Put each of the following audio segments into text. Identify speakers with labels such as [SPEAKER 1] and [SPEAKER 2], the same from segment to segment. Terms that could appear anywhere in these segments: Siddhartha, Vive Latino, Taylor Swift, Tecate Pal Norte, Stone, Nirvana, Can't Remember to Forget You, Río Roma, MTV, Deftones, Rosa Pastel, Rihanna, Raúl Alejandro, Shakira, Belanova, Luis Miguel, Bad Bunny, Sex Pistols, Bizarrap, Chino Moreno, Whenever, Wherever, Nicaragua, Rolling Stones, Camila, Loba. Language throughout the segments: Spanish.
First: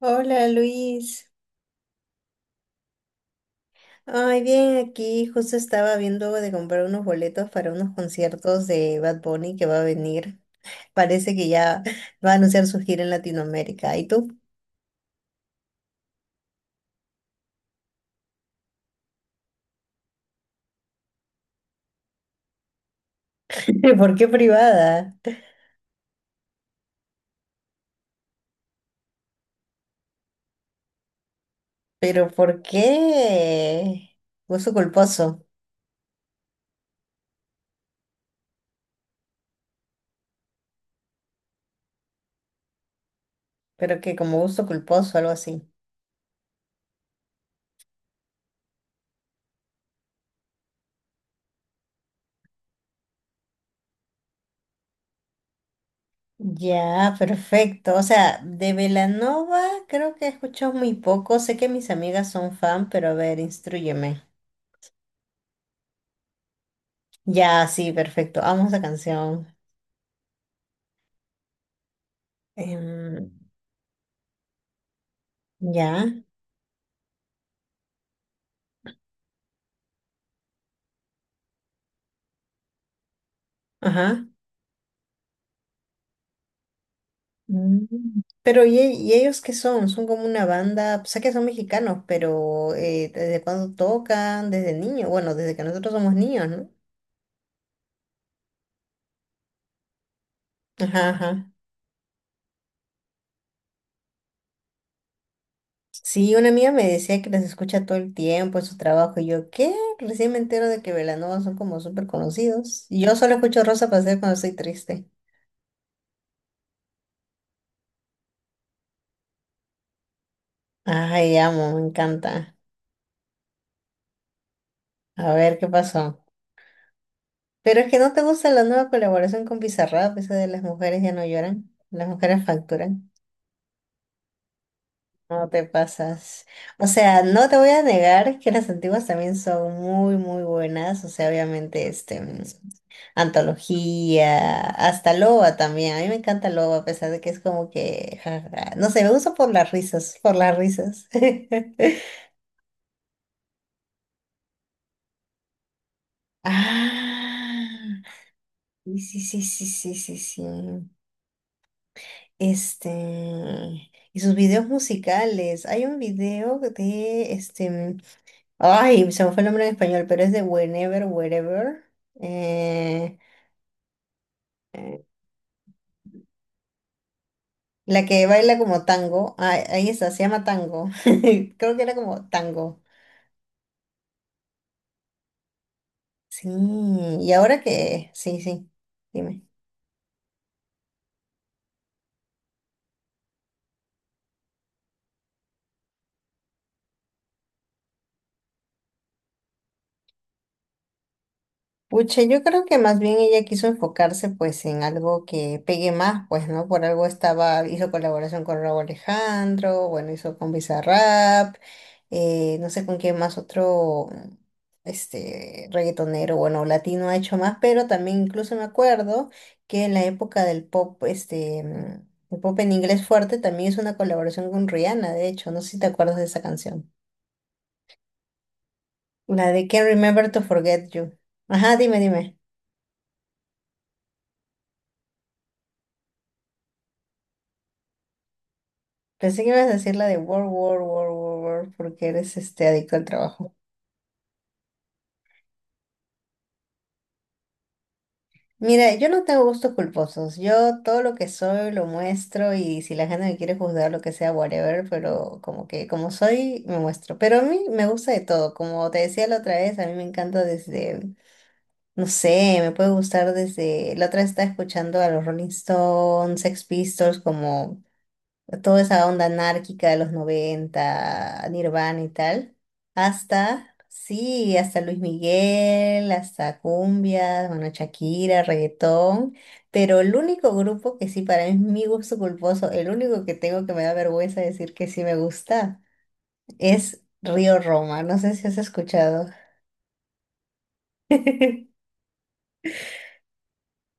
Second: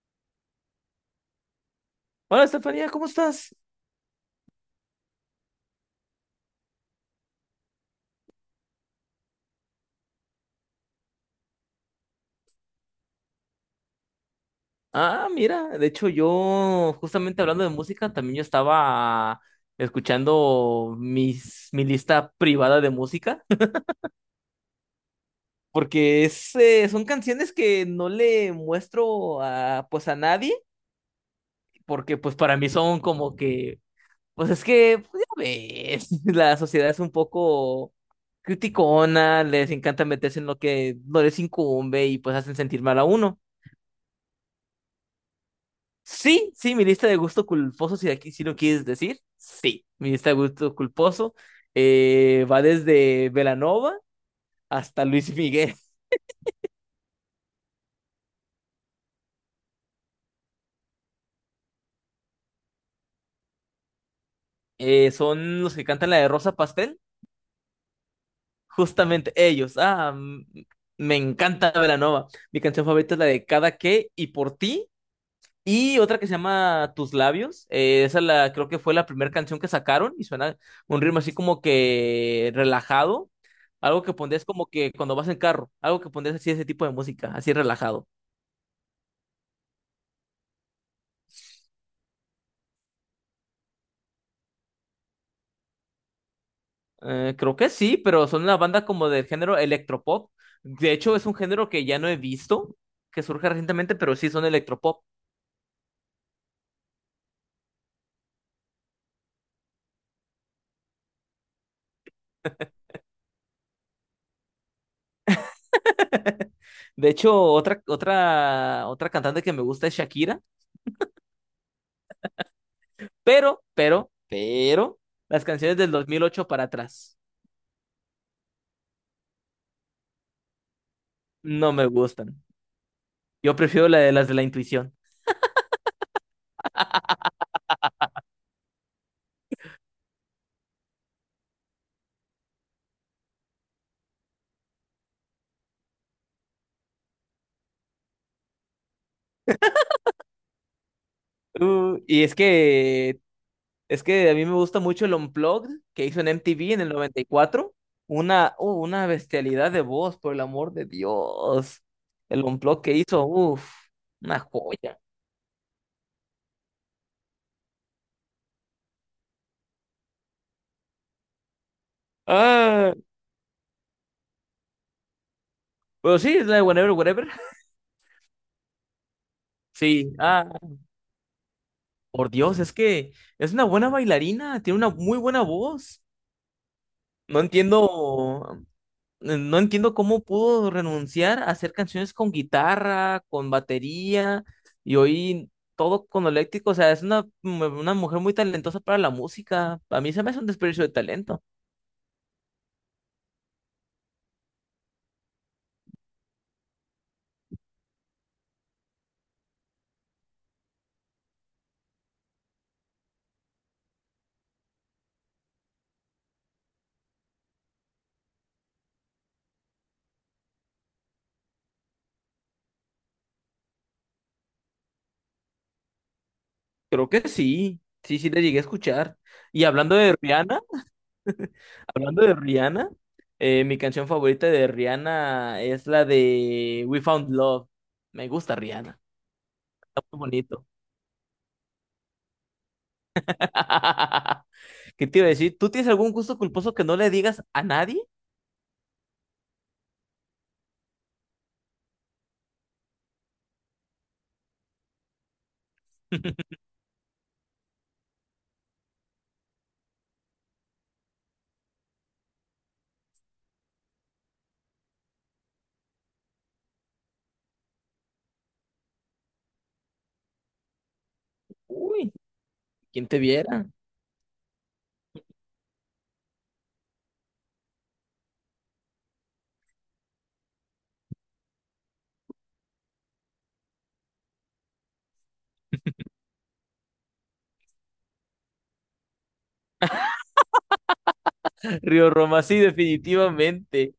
[SPEAKER 1] Hola Luis.
[SPEAKER 2] Hola, Estefanía, ¿cómo estás?
[SPEAKER 1] Ay, bien, aquí justo estaba viendo de comprar unos boletos para unos conciertos de Bad Bunny que va a venir. Parece que ya va a anunciar su gira en Latinoamérica. ¿Y tú?
[SPEAKER 2] Ah, mira, de hecho yo, justamente hablando de música, también yo estaba escuchando mi lista privada de música,
[SPEAKER 1] ¿Por qué privada?
[SPEAKER 2] porque son canciones que no le muestro pues a nadie, porque
[SPEAKER 1] ¿Pero
[SPEAKER 2] pues para
[SPEAKER 1] por
[SPEAKER 2] mí son como que,
[SPEAKER 1] qué?
[SPEAKER 2] pues es
[SPEAKER 1] Gusto
[SPEAKER 2] que, pues, ya
[SPEAKER 1] culposo.
[SPEAKER 2] ves, la sociedad es un poco criticona, les encanta meterse en lo que no les incumbe y pues hacen sentir mal a uno.
[SPEAKER 1] Pero que como gusto culposo, algo así.
[SPEAKER 2] Sí, sí, mi lista de gusto culposo, si aquí sí lo quieres decir, sí, mi lista de gusto culposo va desde Belanova hasta Luis Miguel.
[SPEAKER 1] Ya, perfecto. O sea, de Belanova creo que he escuchado muy poco. Sé que mis amigas son fan, pero a ver, instrúyeme.
[SPEAKER 2] Son los que cantan la de Rosa Pastel,
[SPEAKER 1] Ya, sí, perfecto. Amo esa
[SPEAKER 2] justamente
[SPEAKER 1] canción.
[SPEAKER 2] ellos. Ah, me encanta Belanova. Mi canción favorita es la
[SPEAKER 1] Em,
[SPEAKER 2] de Cada que y por ti. Y
[SPEAKER 1] ya,
[SPEAKER 2] otra que se llama Tus Labios. Creo que fue la primera canción que sacaron y suena un ritmo así como que relajado. Algo que
[SPEAKER 1] ajá.
[SPEAKER 2] pondrías como que cuando vas en carro. Algo que pondrías así ese tipo de música, así
[SPEAKER 1] Mm.
[SPEAKER 2] relajado.
[SPEAKER 1] Pero ¿y, y ellos qué son? Son como una banda, sé que son mexicanos, pero ¿desde cuándo tocan? Desde niños, bueno, desde que nosotros somos niños, ¿no?
[SPEAKER 2] Creo que sí, pero son una banda como del género electropop. De
[SPEAKER 1] Ajá,
[SPEAKER 2] hecho, es un
[SPEAKER 1] ajá.
[SPEAKER 2] género que ya no he visto, que surge recientemente, pero sí son electropop.
[SPEAKER 1] Sí, una amiga me decía que les escucha todo el tiempo en su trabajo y yo, ¿qué? Recién me entero de que Velanova son como súper conocidos. Y yo solo escucho Rosa Pastel cuando estoy triste.
[SPEAKER 2] De hecho, otra cantante que me gusta es Shakira,
[SPEAKER 1] Ay, amo, me encanta.
[SPEAKER 2] pero,
[SPEAKER 1] A
[SPEAKER 2] las
[SPEAKER 1] ver, ¿qué
[SPEAKER 2] canciones del
[SPEAKER 1] pasó?
[SPEAKER 2] 2008 para atrás
[SPEAKER 1] Pero es que no te gusta la nueva colaboración con Bizarrap, eso de las mujeres ya no lloran,
[SPEAKER 2] no me
[SPEAKER 1] las
[SPEAKER 2] gustan.
[SPEAKER 1] mujeres facturan.
[SPEAKER 2] Yo prefiero la de las de la intuición.
[SPEAKER 1] No te pasas. O sea, no te voy a negar que las antiguas también son muy, muy buenas. O sea, obviamente, antología, hasta Loba también. A mí me encanta Loba, a pesar de que es como que, ja, ja, no sé, me gusta por las risas, por las risas.
[SPEAKER 2] Y es que a mí me gusta mucho el Unplugged que hizo en MTV en el 94.
[SPEAKER 1] Ah,
[SPEAKER 2] Una, uh,
[SPEAKER 1] sí,
[SPEAKER 2] una
[SPEAKER 1] sí, sí, sí,
[SPEAKER 2] bestialidad de
[SPEAKER 1] sí,
[SPEAKER 2] voz,
[SPEAKER 1] sí,
[SPEAKER 2] por el
[SPEAKER 1] sí.
[SPEAKER 2] amor de Dios. El Unplugged
[SPEAKER 1] Este,
[SPEAKER 2] que hizo, uff,
[SPEAKER 1] y sus
[SPEAKER 2] una
[SPEAKER 1] videos
[SPEAKER 2] joya.
[SPEAKER 1] musicales. Hay un video de ay, se me fue el nombre en español, pero es de Whenever, Wherever.
[SPEAKER 2] Ah,
[SPEAKER 1] eh, eh,
[SPEAKER 2] pero sí, es la de Whatever, Whatever.
[SPEAKER 1] la que baila como tango. Ah, ahí está,
[SPEAKER 2] Sí,
[SPEAKER 1] se llama
[SPEAKER 2] ah,
[SPEAKER 1] tango. Creo que era como
[SPEAKER 2] por Dios, es
[SPEAKER 1] tango.
[SPEAKER 2] que es una buena bailarina, tiene una muy buena voz.
[SPEAKER 1] Sí, y
[SPEAKER 2] No
[SPEAKER 1] ahora que, sí,
[SPEAKER 2] entiendo,
[SPEAKER 1] sí, dime.
[SPEAKER 2] No entiendo cómo pudo renunciar a hacer canciones con guitarra, con batería y hoy todo con eléctrico. O sea, es una mujer muy talentosa para la música. A mí se me hace un desperdicio de talento.
[SPEAKER 1] Pucha, yo creo que más bien ella quiso enfocarse pues en algo que pegue más, pues, ¿no? Por algo estaba, hizo colaboración con Raúl Alejandro, bueno, hizo con Bizarrap, no sé con quién más otro, este, reggaetonero, bueno, latino ha hecho más, pero también incluso me acuerdo que en la época del pop, el pop en inglés fuerte, también hizo una colaboración con Rihanna, de hecho, no sé si te acuerdas de esa canción.
[SPEAKER 2] Creo que sí, sí, sí le llegué a escuchar.
[SPEAKER 1] La
[SPEAKER 2] Y
[SPEAKER 1] de Can't
[SPEAKER 2] hablando de
[SPEAKER 1] Remember to
[SPEAKER 2] Rihanna,
[SPEAKER 1] Forget You. Ajá, dime,
[SPEAKER 2] hablando de
[SPEAKER 1] dime.
[SPEAKER 2] Rihanna, mi canción favorita de Rihanna es la de We Found Love. Me gusta Rihanna,
[SPEAKER 1] Pensé que ibas a decir
[SPEAKER 2] está
[SPEAKER 1] la de
[SPEAKER 2] muy
[SPEAKER 1] World,
[SPEAKER 2] bonito.
[SPEAKER 1] War, War, War, War, porque eres este adicto al trabajo.
[SPEAKER 2] ¿Qué te iba a decir? ¿Tú tienes algún gusto culposo que no le digas a nadie?
[SPEAKER 1] Mira, yo no tengo gustos culposos. Yo todo lo que soy lo muestro y si la gente me quiere juzgar lo que sea, whatever, pero como que como soy, me muestro. Pero a mí me gusta de todo. Como te decía la otra vez, a mí me encanta desde, no sé, me puede gustar desde, la otra vez estaba escuchando a los Rolling Stones, Sex Pistols, como toda esa onda anárquica de los 90 Nirvana y
[SPEAKER 2] Uy,
[SPEAKER 1] tal,
[SPEAKER 2] ¿quién te viera?
[SPEAKER 1] hasta, sí, hasta Luis Miguel, hasta cumbia, bueno, Shakira, reggaetón, pero el único grupo que sí para mí es mi gusto culposo, el único que tengo que me da vergüenza decir que sí me gusta, es Río Roma, no sé si has escuchado.
[SPEAKER 2] Río Roma, sí, definitivamente.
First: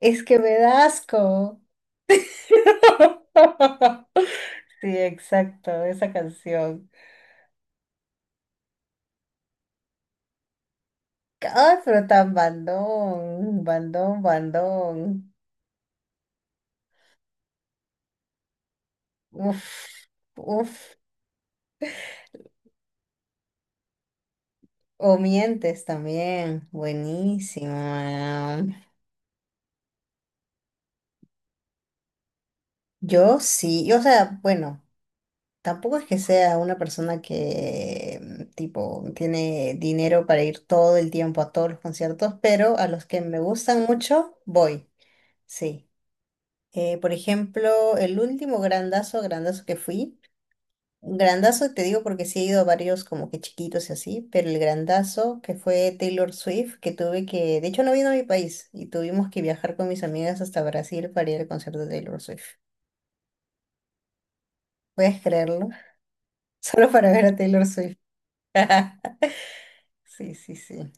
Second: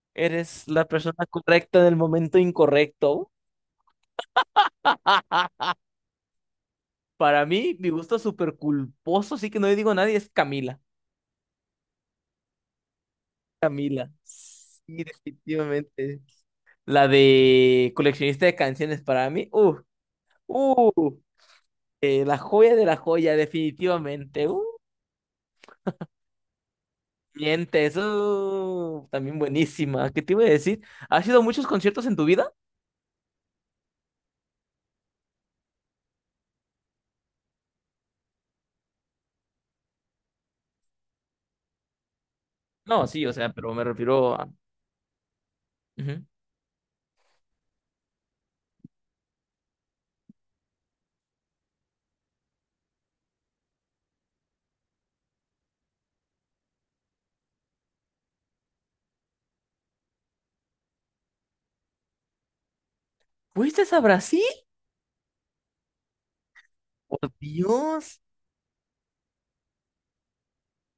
[SPEAKER 1] Es que me
[SPEAKER 2] Eres
[SPEAKER 1] da
[SPEAKER 2] la
[SPEAKER 1] asco.
[SPEAKER 2] persona correcta en el momento incorrecto.
[SPEAKER 1] Sí, exacto, esa canción.
[SPEAKER 2] Para mí, mi gusto súper culposo, sí que no le digo a nadie, es Camila.
[SPEAKER 1] Ay, pero tan bandón,
[SPEAKER 2] Camila.
[SPEAKER 1] bandón,
[SPEAKER 2] Sí,
[SPEAKER 1] bandón.
[SPEAKER 2] definitivamente. La de coleccionista de canciones para mí.
[SPEAKER 1] Uf, uf.
[SPEAKER 2] Uh, la joya de la joya, definitivamente.
[SPEAKER 1] O mientes también. Buenísimo,
[SPEAKER 2] Mientes.
[SPEAKER 1] mano.
[SPEAKER 2] También buenísima. ¿Qué te iba a decir? ¿Has ido a muchos conciertos en tu vida?
[SPEAKER 1] Yo sí, o sea, bueno, tampoco es que sea una persona que tipo tiene dinero para ir todo el tiempo a todos los conciertos, pero a los
[SPEAKER 2] No,
[SPEAKER 1] que
[SPEAKER 2] sí, o
[SPEAKER 1] me
[SPEAKER 2] sea, pero me
[SPEAKER 1] gustan
[SPEAKER 2] refiero
[SPEAKER 1] mucho,
[SPEAKER 2] a...
[SPEAKER 1] voy. Sí.
[SPEAKER 2] Ujú.
[SPEAKER 1] Por ejemplo, el último grandazo, grandazo que fui. Grandazo, te digo porque sí he ido a varios como que chiquitos y así, pero el grandazo que fue Taylor Swift, que tuve que, de hecho no vino a mi país y tuvimos que viajar con mis amigas hasta Brasil para ir al concierto de Taylor Swift.
[SPEAKER 2] ¿Fuiste a Brasil?
[SPEAKER 1] ¿Puedes creerlo? Solo para ver
[SPEAKER 2] Por
[SPEAKER 1] a Taylor Swift.
[SPEAKER 2] Dios,
[SPEAKER 1] Sí, sí, sí.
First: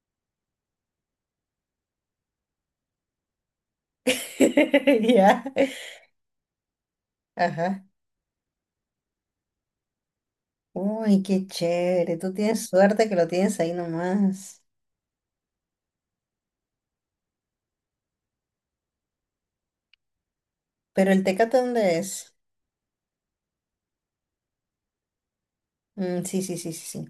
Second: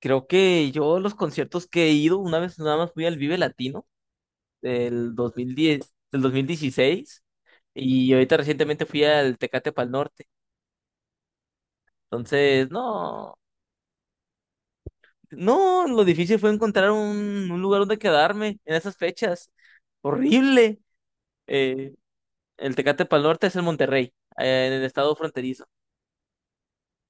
[SPEAKER 2] creo que yo los conciertos que he ido, una vez nada más fui al Vive Latino del dos
[SPEAKER 1] Ya.
[SPEAKER 2] mil diez, del 2016,
[SPEAKER 1] Ajá.
[SPEAKER 2] y ahorita recientemente fui al Tecate Pal Norte.
[SPEAKER 1] Uy, qué chévere. Tú tienes
[SPEAKER 2] Entonces,
[SPEAKER 1] suerte que lo
[SPEAKER 2] no,
[SPEAKER 1] tienes ahí nomás.
[SPEAKER 2] no, lo difícil fue encontrar un lugar donde quedarme en esas fechas. Horrible.
[SPEAKER 1] Pero el Tecate,
[SPEAKER 2] Eh,
[SPEAKER 1] ¿dónde es?
[SPEAKER 2] el Tecate Pal Norte es el Monterrey, en el estado fronterizo.
[SPEAKER 1] Mm, sí, sí, sí, sí, sí.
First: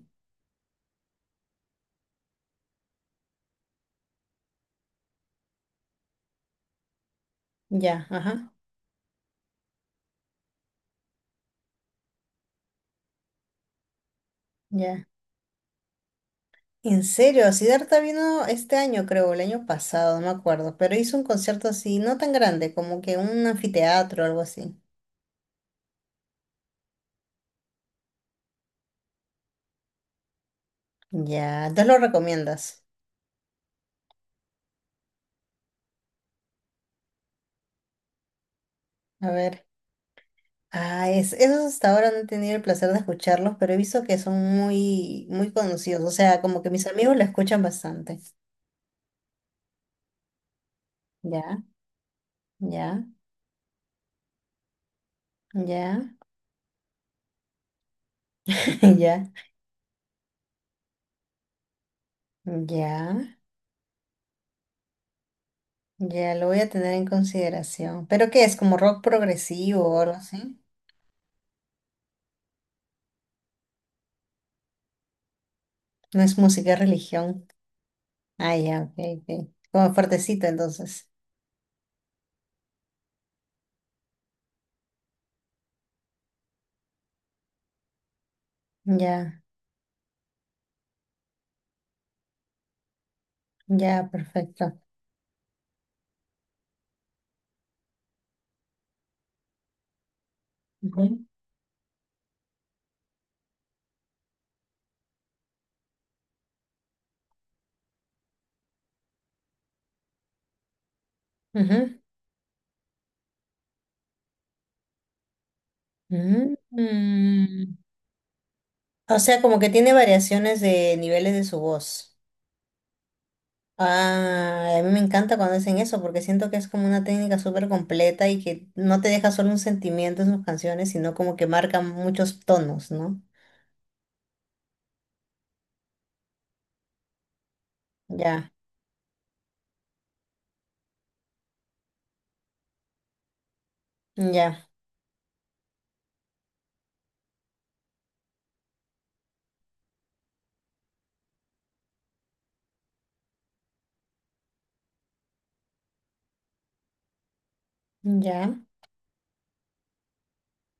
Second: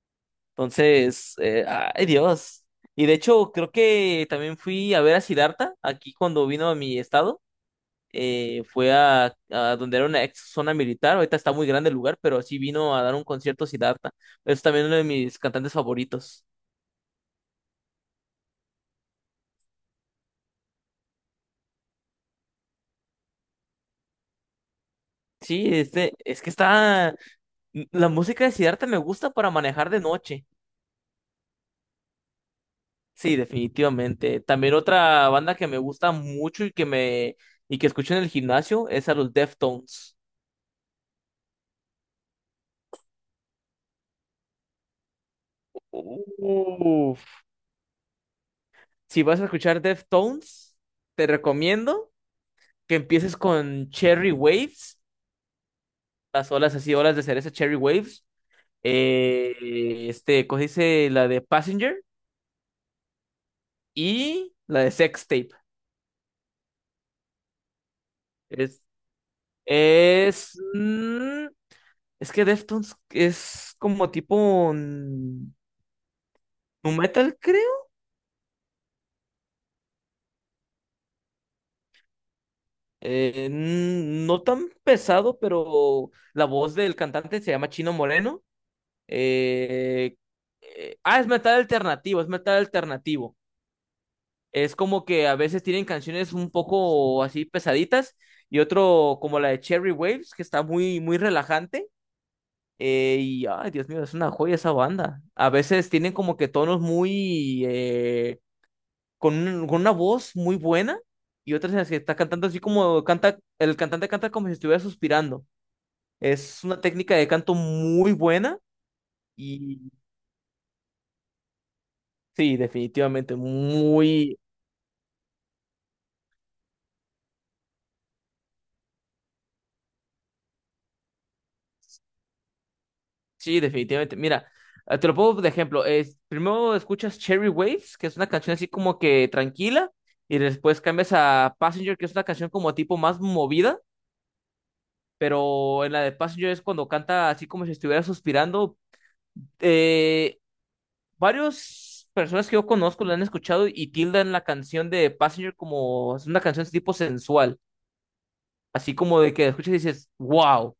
[SPEAKER 2] Entonces, ay Dios. Y de hecho, creo que también fui a ver a Siddhartha aquí cuando vino a mi estado.
[SPEAKER 1] Ya, ajá.
[SPEAKER 2] Fue a donde era una ex zona militar. Ahorita está muy grande el lugar, pero sí vino a dar un concierto Siddhartha. Es también uno de
[SPEAKER 1] Ya.
[SPEAKER 2] mis cantantes favoritos.
[SPEAKER 1] En serio, Siddhartha vino este año, creo, el año pasado, no me acuerdo, pero hizo un concierto así, no tan grande, como que un anfiteatro o algo así.
[SPEAKER 2] Sí, este, es que está. La música de Siddhartha me gusta para manejar de noche.
[SPEAKER 1] Ya, entonces lo recomiendas.
[SPEAKER 2] Sí, definitivamente. También otra banda que me gusta mucho y que escucho en el gimnasio es a
[SPEAKER 1] A
[SPEAKER 2] los
[SPEAKER 1] ver.
[SPEAKER 2] Deftones.
[SPEAKER 1] Ah, esos hasta ahora no he tenido el placer de escucharlos, pero he visto que son muy, muy conocidos. O sea, como que mis amigos lo
[SPEAKER 2] Uf,
[SPEAKER 1] escuchan bastante.
[SPEAKER 2] si vas a escuchar Deftones, te
[SPEAKER 1] Ya,
[SPEAKER 2] recomiendo que
[SPEAKER 1] ya,
[SPEAKER 2] empieces con Cherry Waves,
[SPEAKER 1] ya,
[SPEAKER 2] las olas así, olas de cereza Cherry Waves.
[SPEAKER 1] ya,
[SPEAKER 2] Este, ¿cómo se dice? La de Passenger
[SPEAKER 1] ya,
[SPEAKER 2] y la de Sex Tape.
[SPEAKER 1] ya, lo voy a tener en consideración. ¿Pero qué es? ¿Como
[SPEAKER 2] Es,
[SPEAKER 1] rock progresivo o algo
[SPEAKER 2] es,
[SPEAKER 1] así?
[SPEAKER 2] mm, es que Deftones es como tipo
[SPEAKER 1] No es música, es
[SPEAKER 2] nu metal,
[SPEAKER 1] religión.
[SPEAKER 2] creo.
[SPEAKER 1] Ah, ya, ok, ok. Como fuertecito entonces.
[SPEAKER 2] No tan pesado, pero la voz del cantante se llama Chino Moreno.
[SPEAKER 1] Ya,
[SPEAKER 2] Eh, es metal alternativo, es metal alternativo.
[SPEAKER 1] ya, perfecto.
[SPEAKER 2] Es como que a veces tienen canciones un poco así pesaditas y otro como la de Cherry Waves, que está muy, muy
[SPEAKER 1] Ujú,
[SPEAKER 2] relajante. Y, ay, Dios mío, es una joya esa banda. A veces tienen como que tonos muy, con una voz muy buena y otras en las
[SPEAKER 1] ujú.
[SPEAKER 2] que está cantando así como canta, el cantante canta como si estuviera suspirando.
[SPEAKER 1] Mm,
[SPEAKER 2] Es una técnica de canto
[SPEAKER 1] mm.
[SPEAKER 2] muy buena.
[SPEAKER 1] O sea, como que tiene variaciones de niveles de su voz.
[SPEAKER 2] Sí, definitivamente,
[SPEAKER 1] Ah, a mí me encanta cuando hacen eso porque siento que es como una técnica súper completa y que no te deja solo un sentimiento en sus canciones, sino como que marca muchos tonos, ¿no?
[SPEAKER 2] sí, definitivamente. Mira, te lo pongo de ejemplo. Primero escuchas Cherry Waves, que es una
[SPEAKER 1] Ya,
[SPEAKER 2] canción así como que tranquila, y después cambias a Passenger, que es una canción como tipo más movida,
[SPEAKER 1] ya,
[SPEAKER 2] pero en la de Passenger es cuando canta así como si estuviera suspirando. Eh, varias personas que yo conozco la han escuchado y tildan la canción de Passenger como es una canción tipo sensual,
[SPEAKER 1] ya.
[SPEAKER 2] así como de que la escuchas y dices, wow.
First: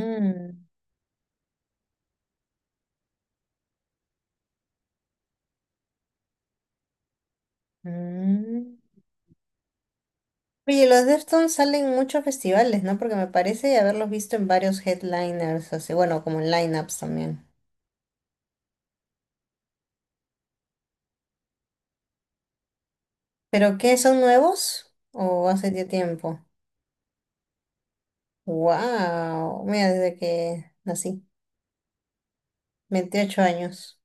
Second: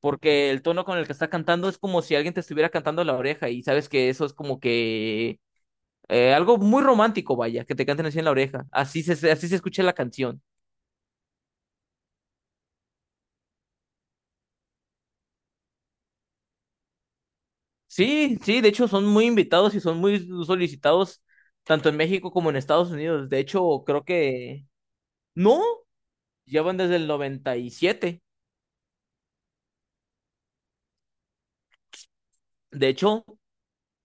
[SPEAKER 2] Porque el tono con el que está cantando es como si alguien te estuviera cantando en la oreja y sabes que eso es como que algo muy romántico, vaya, que te canten así en la oreja.
[SPEAKER 1] mm.
[SPEAKER 2] Así se escucha la canción.
[SPEAKER 1] Oye, los Deftones salen en muchos festivales, ¿no? Porque me parece haberlos visto en varios headliners, así, bueno, como en lineups también.
[SPEAKER 2] Sí, sí, de hecho son muy invitados y son muy solicitados tanto en México como en Estados Unidos. De
[SPEAKER 1] ¿Pero
[SPEAKER 2] hecho,
[SPEAKER 1] qué,
[SPEAKER 2] creo
[SPEAKER 1] son
[SPEAKER 2] que
[SPEAKER 1] nuevos? ¿O
[SPEAKER 2] no,
[SPEAKER 1] hace ya tiempo?
[SPEAKER 2] ya van desde el noventa y siete.
[SPEAKER 1] ¡Wow! Mira, desde que nací,
[SPEAKER 2] De hecho,
[SPEAKER 1] 28 años.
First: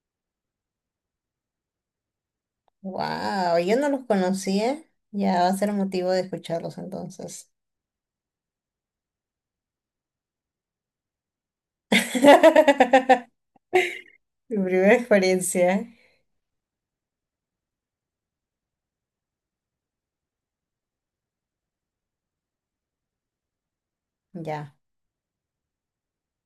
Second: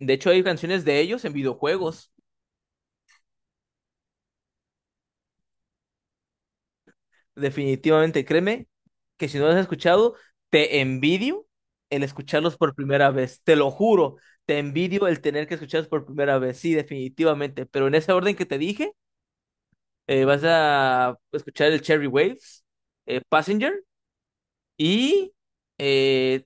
[SPEAKER 2] de hecho, hay canciones de ellos en videojuegos.
[SPEAKER 1] ¡Wow! Yo no los conocía. Ya va a ser motivo de escucharlos entonces.
[SPEAKER 2] Definitivamente, créeme que si no los has escuchado, te envidio el escucharlos por primera vez, te lo juro, te
[SPEAKER 1] Mi primera
[SPEAKER 2] envidio el tener que
[SPEAKER 1] experiencia.
[SPEAKER 2] escucharlos por primera vez, sí, definitivamente, pero en ese orden que te dije, Vas a escuchar el Cherry Waves, Passenger
[SPEAKER 1] Ya,
[SPEAKER 2] y eh,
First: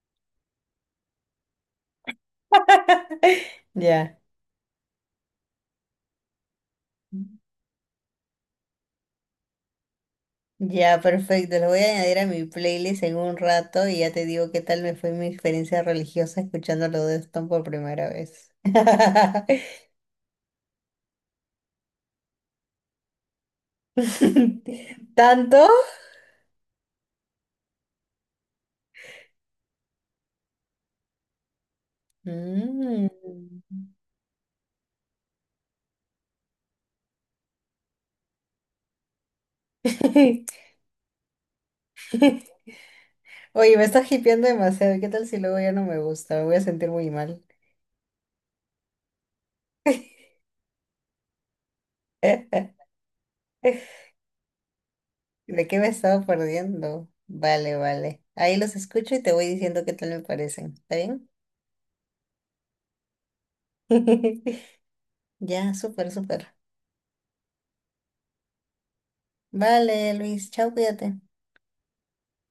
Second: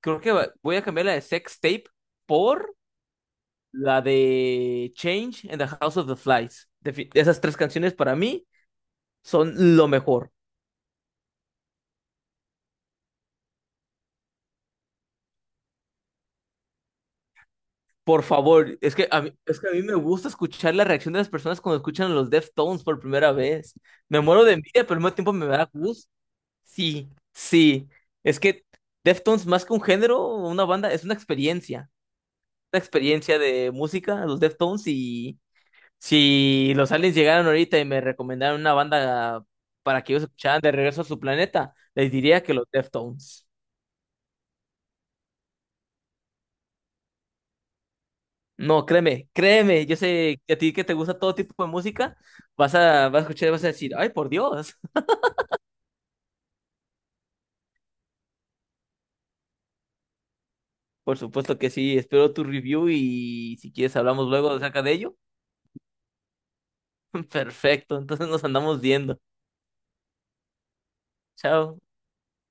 [SPEAKER 2] creo que voy a cambiar la de Sex Tape por la
[SPEAKER 1] ya.
[SPEAKER 2] de Change and the House of the Flies. Esas tres canciones para mí son lo mejor.
[SPEAKER 1] Ya, perfecto. Lo voy a añadir a mi playlist en un rato y ya te digo qué tal me fue mi experiencia religiosa escuchando los de Stone por primera
[SPEAKER 2] Por
[SPEAKER 1] vez.
[SPEAKER 2] favor, es que a mí me gusta escuchar la reacción de las personas cuando escuchan los Deftones por primera vez. Me muero de envidia, pero al mismo tiempo me
[SPEAKER 1] ¿Tanto?
[SPEAKER 2] da gusto. Sí, sí. Es que Deftones, más que un género, una banda, es una experiencia. Una
[SPEAKER 1] Mm.
[SPEAKER 2] experiencia de música, los Deftones. Y si los aliens llegaron ahorita y me recomendaron una banda para que ellos escucharan de regreso a su planeta, les diría que los Deftones.
[SPEAKER 1] Oye, me estás hipeando demasiado. ¿Qué tal si luego ya no me gusta? Me voy a sentir muy mal.
[SPEAKER 2] No, créeme, créeme, yo sé que a ti que te gusta todo tipo de música, vas a escuchar y vas a decir, ay, por Dios.
[SPEAKER 1] ¿De qué me estaba perdiendo? Vale, vale. Ahí los escucho y te voy diciendo qué tal me parecen. ¿Está
[SPEAKER 2] Por
[SPEAKER 1] bien?
[SPEAKER 2] supuesto que sí, espero tu review y si quieres hablamos luego acerca de ello.
[SPEAKER 1] Ya, súper, súper.
[SPEAKER 2] Perfecto, entonces nos andamos viendo.
[SPEAKER 1] Vale, Luis, chao, cuídate.
[SPEAKER 2] Chao.